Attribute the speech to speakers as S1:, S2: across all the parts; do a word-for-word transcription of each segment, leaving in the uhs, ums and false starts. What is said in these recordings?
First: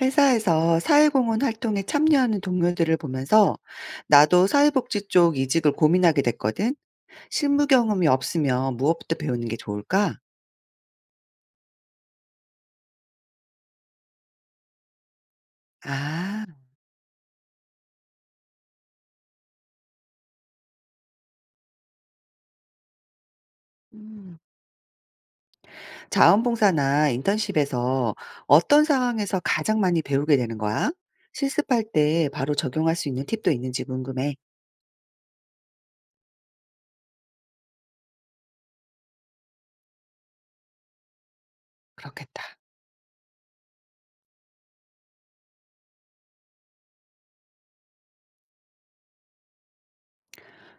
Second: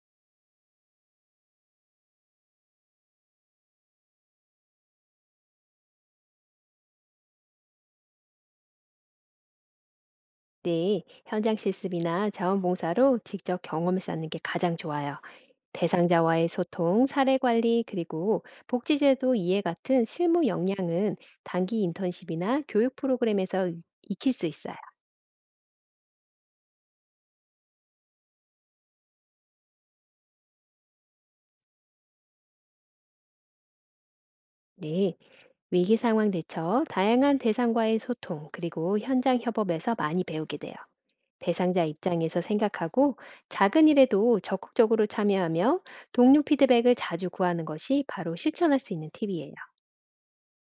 S1: 회사에서 사회공헌 활동에 참여하는 동료들을 보면서 나도 사회복지 쪽 이직을 고민하게 됐거든. 실무 경험이 없으면 무엇부터 배우는 게 좋을까?
S2: 네, 현장 실습이나 자원봉사로 직접 경험을 쌓는 게 가장 좋아요.
S1: 아,
S2: 대상자와의 소통, 사례 관리, 그리고 복지제도 이해 같은 실무 역량은 단기 인턴십이나 교육 프로그램에서 익- 익힐
S1: 음.
S2: 수 있어요.
S1: 자원봉사나 인턴십에서 어떤 상황에서 가장 많이 배우게 되는 거야? 실습할 때 바로 적용할 수 있는 팁도 있는지 궁금해.
S2: 네, 위기 상황 대처, 다양한 대상과의 소통, 그리고 현장 협업에서 많이 배우게 돼요. 대상자 입장에서
S1: 그렇겠다.
S2: 생각하고 작은 일에도 적극적으로 참여하며 동료 피드백을 자주 구하는 것이 바로 실천할 수 있는 팁이에요.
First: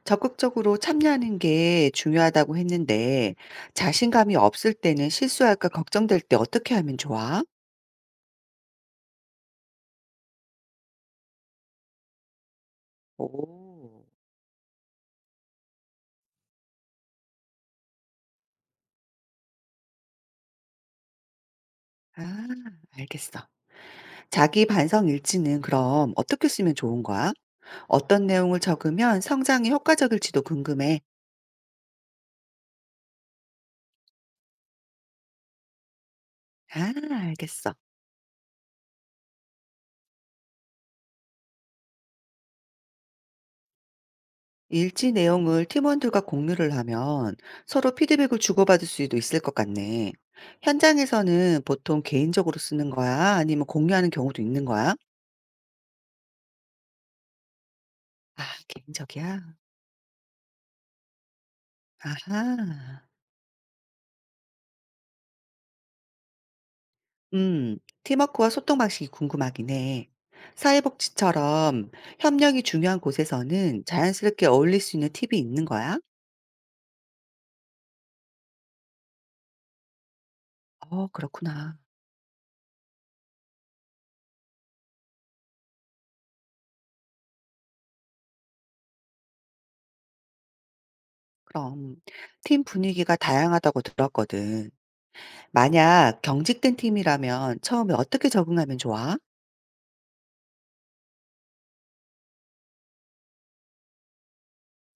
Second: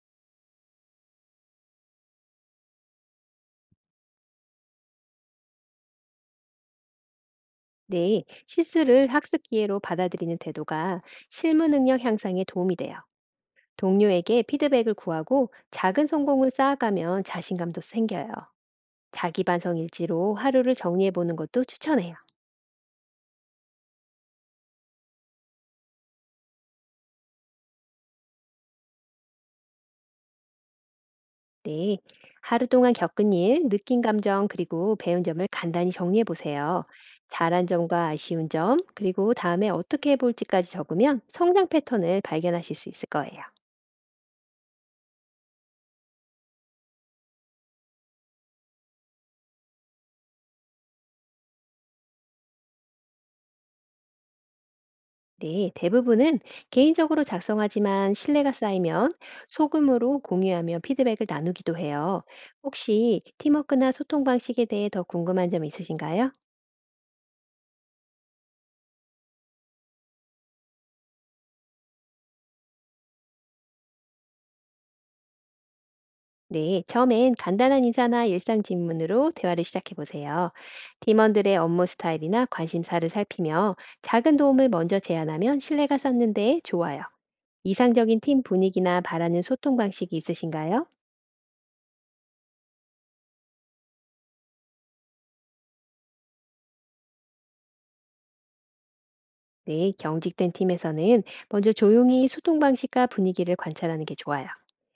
S1: 적극적으로 참여하는 게 중요하다고 했는데 자신감이 없을 때는 실수할까 걱정될 때 어떻게 하면 좋아?
S2: 네, 실수를 학습 기회로 받아들이는 태도가 실무 능력 향상에 도움이 돼요.
S1: 오.
S2: 동료에게 피드백을 구하고 작은 성공을 쌓아가면 자신감도 생겨요. 자기 반성 일지로 하루를 정리해 보는 것도 추천해요.
S1: 아, 알겠어. 자기 반성 일지는 그럼 어떻게 쓰면 좋은 거야? 어떤 내용을 적으면 성장이 효과적일지도 궁금해.
S2: 네, 하루 동안 겪은 일, 느낀 감정, 그리고 배운 점을 간단히 정리해 보세요.
S1: 아,
S2: 잘한
S1: 알겠어.
S2: 점과 아쉬운 점, 그리고 다음에 어떻게 해볼지까지 적으면 성장 패턴을 발견하실 수 있을 거예요.
S1: 일지 내용을 팀원들과 공유를 하면 서로 피드백을 주고받을 수도 있을 것 같네. 현장에서는 보통 개인적으로 쓰는 거야? 아니면 공유하는 경우도 있는 거야?
S2: 네, 대부분은 개인적으로 작성하지만
S1: 아,
S2: 신뢰가 쌓이면
S1: 개인적이야?
S2: 소금으로 공유하며 피드백을 나누기도 해요.
S1: 아하.
S2: 혹시 팀워크나 소통 방식에 대해 더 궁금한 점 있으신가요?
S1: 음, 팀워크와 소통 방식이 궁금하긴 해. 사회복지처럼 협력이 중요한 곳에서는 자연스럽게 어울릴 수 있는 팁이 있는 거야?
S2: 네, 처음엔 간단한 인사나 일상 질문으로 대화를 시작해 보세요.
S1: 어,
S2: 팀원들의
S1: 그렇구나.
S2: 업무 스타일이나 관심사를 살피며 작은 도움을 먼저 제안하면 신뢰가 쌓는데 좋아요. 이상적인 팀 분위기나 바라는 소통 방식이 있으신가요?
S1: 그럼 팀 분위기가 다양하다고 들었거든. 만약 경직된 팀이라면 처음에 어떻게 적응하면 좋아?
S2: 네, 경직된 팀에서는 먼저 조용히 소통 방식과 분위기를 관찰하는 게 좋아요.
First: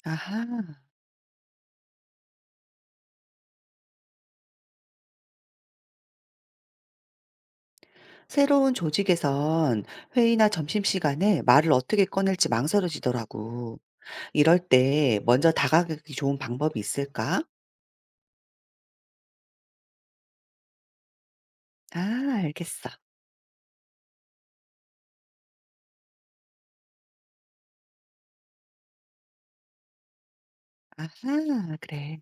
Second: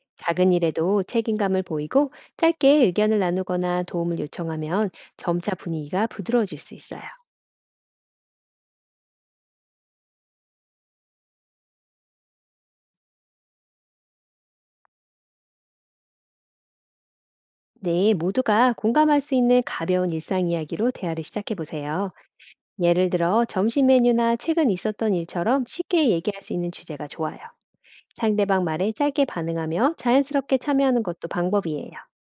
S1: 아하.
S2: 작은 일에도 책임감을 보이고 짧게 의견을 나누거나 도움을 요청하면 점차 분위기가 부드러워질 수 있어요.
S1: 새로운 조직에선 회의나 점심시간에 말을 어떻게 꺼낼지 망설여지더라고. 이럴 때 먼저 다가가기 좋은 방법이 있을까?
S2: 네, 모두가 공감할 수 있는 가벼운 일상 이야기로 대화를 시작해 보세요.
S1: 아, 알겠어.
S2: 예를 들어 점심 메뉴나 최근 있었던 일처럼 쉽게 얘기할 수 있는 주제가 좋아요. 상대방 말에 짧게 반응하며 자연스럽게 참여하는 것도
S1: 아하,
S2: 방법이에요.
S1: 그래.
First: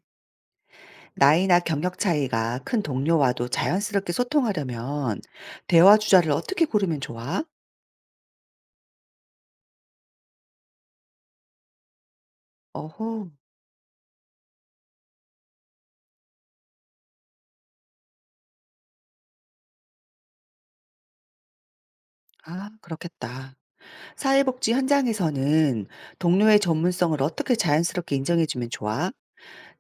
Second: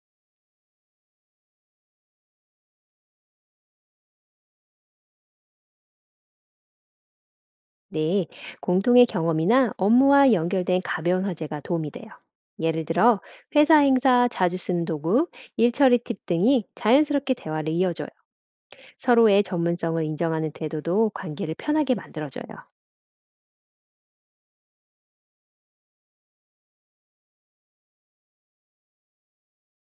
S1: 나이나 경력 차이가 큰 동료와도 자연스럽게 소통하려면 대화 주제를 어떻게 고르면 좋아?
S2: 네, 공통의 경험이나 업무와 연결된 가벼운 화제가 도움이 돼요. 예를
S1: 어허,
S2: 들어, 회사 행사, 자주 쓰는 도구, 일처리 팁 등이 자연스럽게 대화를 이어줘요. 서로의 전문성을 인정하는 태도도 관계를 편하게 만들어줘요.
S1: 아, 그렇겠다. 사회복지 현장에서는 동료의 전문성을 어떻게 자연스럽게 인정해주면 좋아?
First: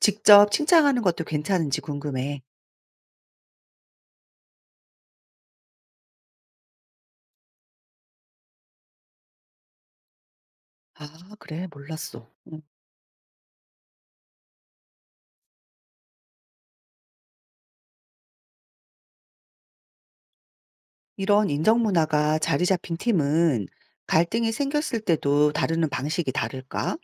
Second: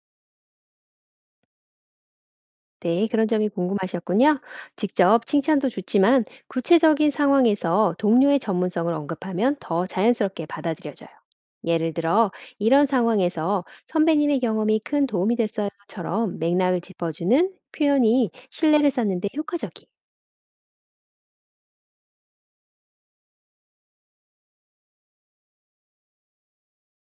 S1: 직접 칭찬하는 것도 괜찮은지 궁금해.
S2: 네, 그런 점이 궁금하셨군요. 직접 칭찬도 좋지만 구체적인 상황에서 동료의 전문성을 언급하면 더 자연스럽게 받아들여져요.
S1: 아, 그래,
S2: 예를
S1: 몰랐어.
S2: 들어,
S1: 응.
S2: 이런 상황에서 선배님의 경험이 큰 도움이 됐어요처럼 맥락을 짚어주는 표현이 신뢰를 쌓는데 효과적이에요.
S1: 이런 인정 문화가 자리 잡힌 팀은 갈등이 생겼을 때도 다루는 방식이 다를까?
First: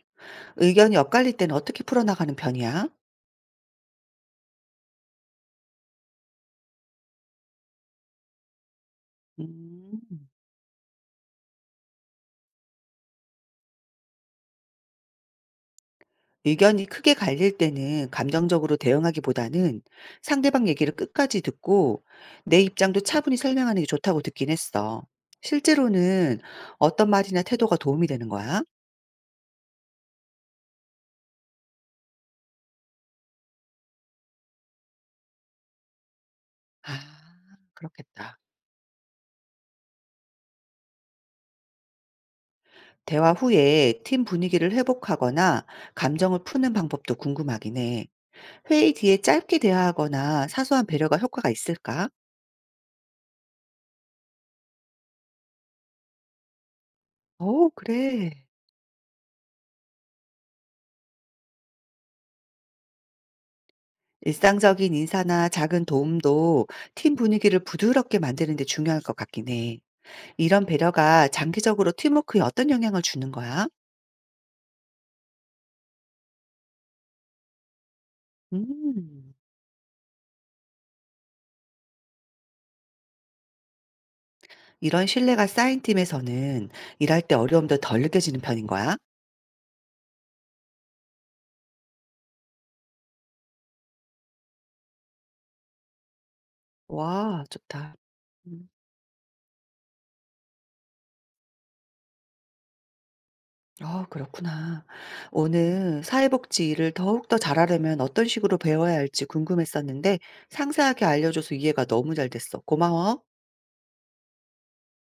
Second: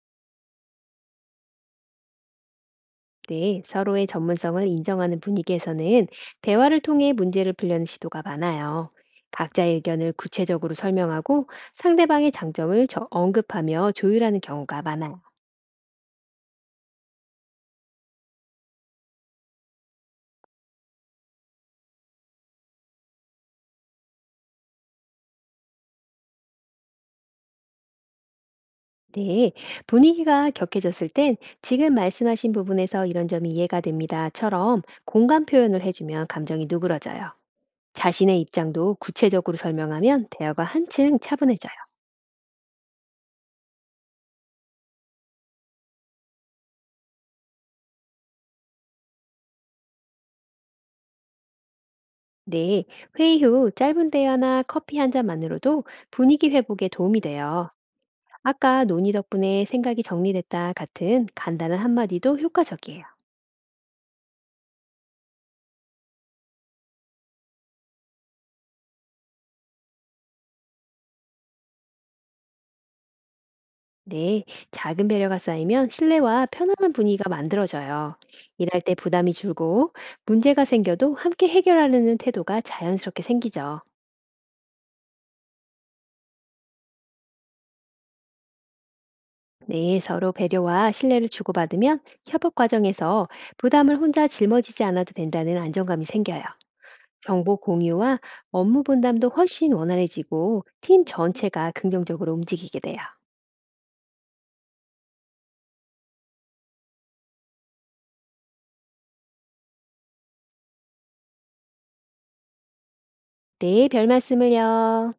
S1: 의견이 엇갈릴 때는 어떻게 풀어나가는 편이야?
S2: 네, 서로의 전문성을 인정하는 분위기에서는 대화를 통해 문제를 풀려는 시도가 많아요. 각자의
S1: 음.
S2: 의견을 구체적으로 설명하고 상대방의 장점을 저- 언급하며 조율하는 경우가 많아요.
S1: 의견이 크게 갈릴 때는 감정적으로 대응하기보다는 상대방 얘기를 끝까지 듣고 내 입장도 차분히 설명하는 게 좋다고 듣긴 했어. 실제로는 어떤 말이나 태도가 도움이 되는 거야?
S2: 네, 분위기가 격해졌을 땐 지금 말씀하신 부분에서 이런 점이 이해가 됩니다.처럼 공감 표현을 해주면 감정이
S1: 아,
S2: 누그러져요.
S1: 그렇겠다.
S2: 자신의 입장도 구체적으로 설명하면 대화가 한층 차분해져요.
S1: 대화 후에 팀 분위기를 회복하거나 감정을 푸는 방법도 궁금하긴 해. 회의 뒤에 짧게 대화하거나 사소한 배려가 효과가 있을까?
S2: 네, 회의 후 짧은 대화나 커피 한 잔만으로도 분위기 회복에 도움이
S1: 오,
S2: 돼요.
S1: 그래.
S2: 아까 논의 덕분에 생각이 정리됐다 같은 간단한 한마디도 효과적이에요.
S1: 일상적인 인사나 작은 도움도 팀 분위기를 부드럽게 만드는 데 중요할 것 같긴 해. 이런 배려가 장기적으로 팀워크에 어떤 영향을 주는 거야?
S2: 네, 작은 배려가 쌓이면 신뢰와 편안한 분위기가 만들어져요. 일할 때 부담이
S1: 음.
S2: 줄고 문제가 생겨도 함께 해결하려는 태도가 자연스럽게 생기죠.
S1: 이런 신뢰가 쌓인 팀에서는 일할 때 어려움도 덜 느껴지는 편인 거야?
S2: 네, 서로 배려와 신뢰를 주고받으면 협업 과정에서 부담을 혼자 짊어지지 않아도 된다는 안정감이 생겨요.
S1: 와,
S2: 정보
S1: 좋다.
S2: 공유와
S1: 음.
S2: 업무 분담도 훨씬 원활해지고 팀 전체가 긍정적으로 움직이게 돼요.
S1: 아, 그렇구나. 오늘 사회복지 일을 더욱더 잘하려면 어떤 식으로 배워야 할지 궁금했었는데 상세하게 알려줘서 이해가 너무 잘 됐어. 고마워.
S2: 네, 별 말씀을요.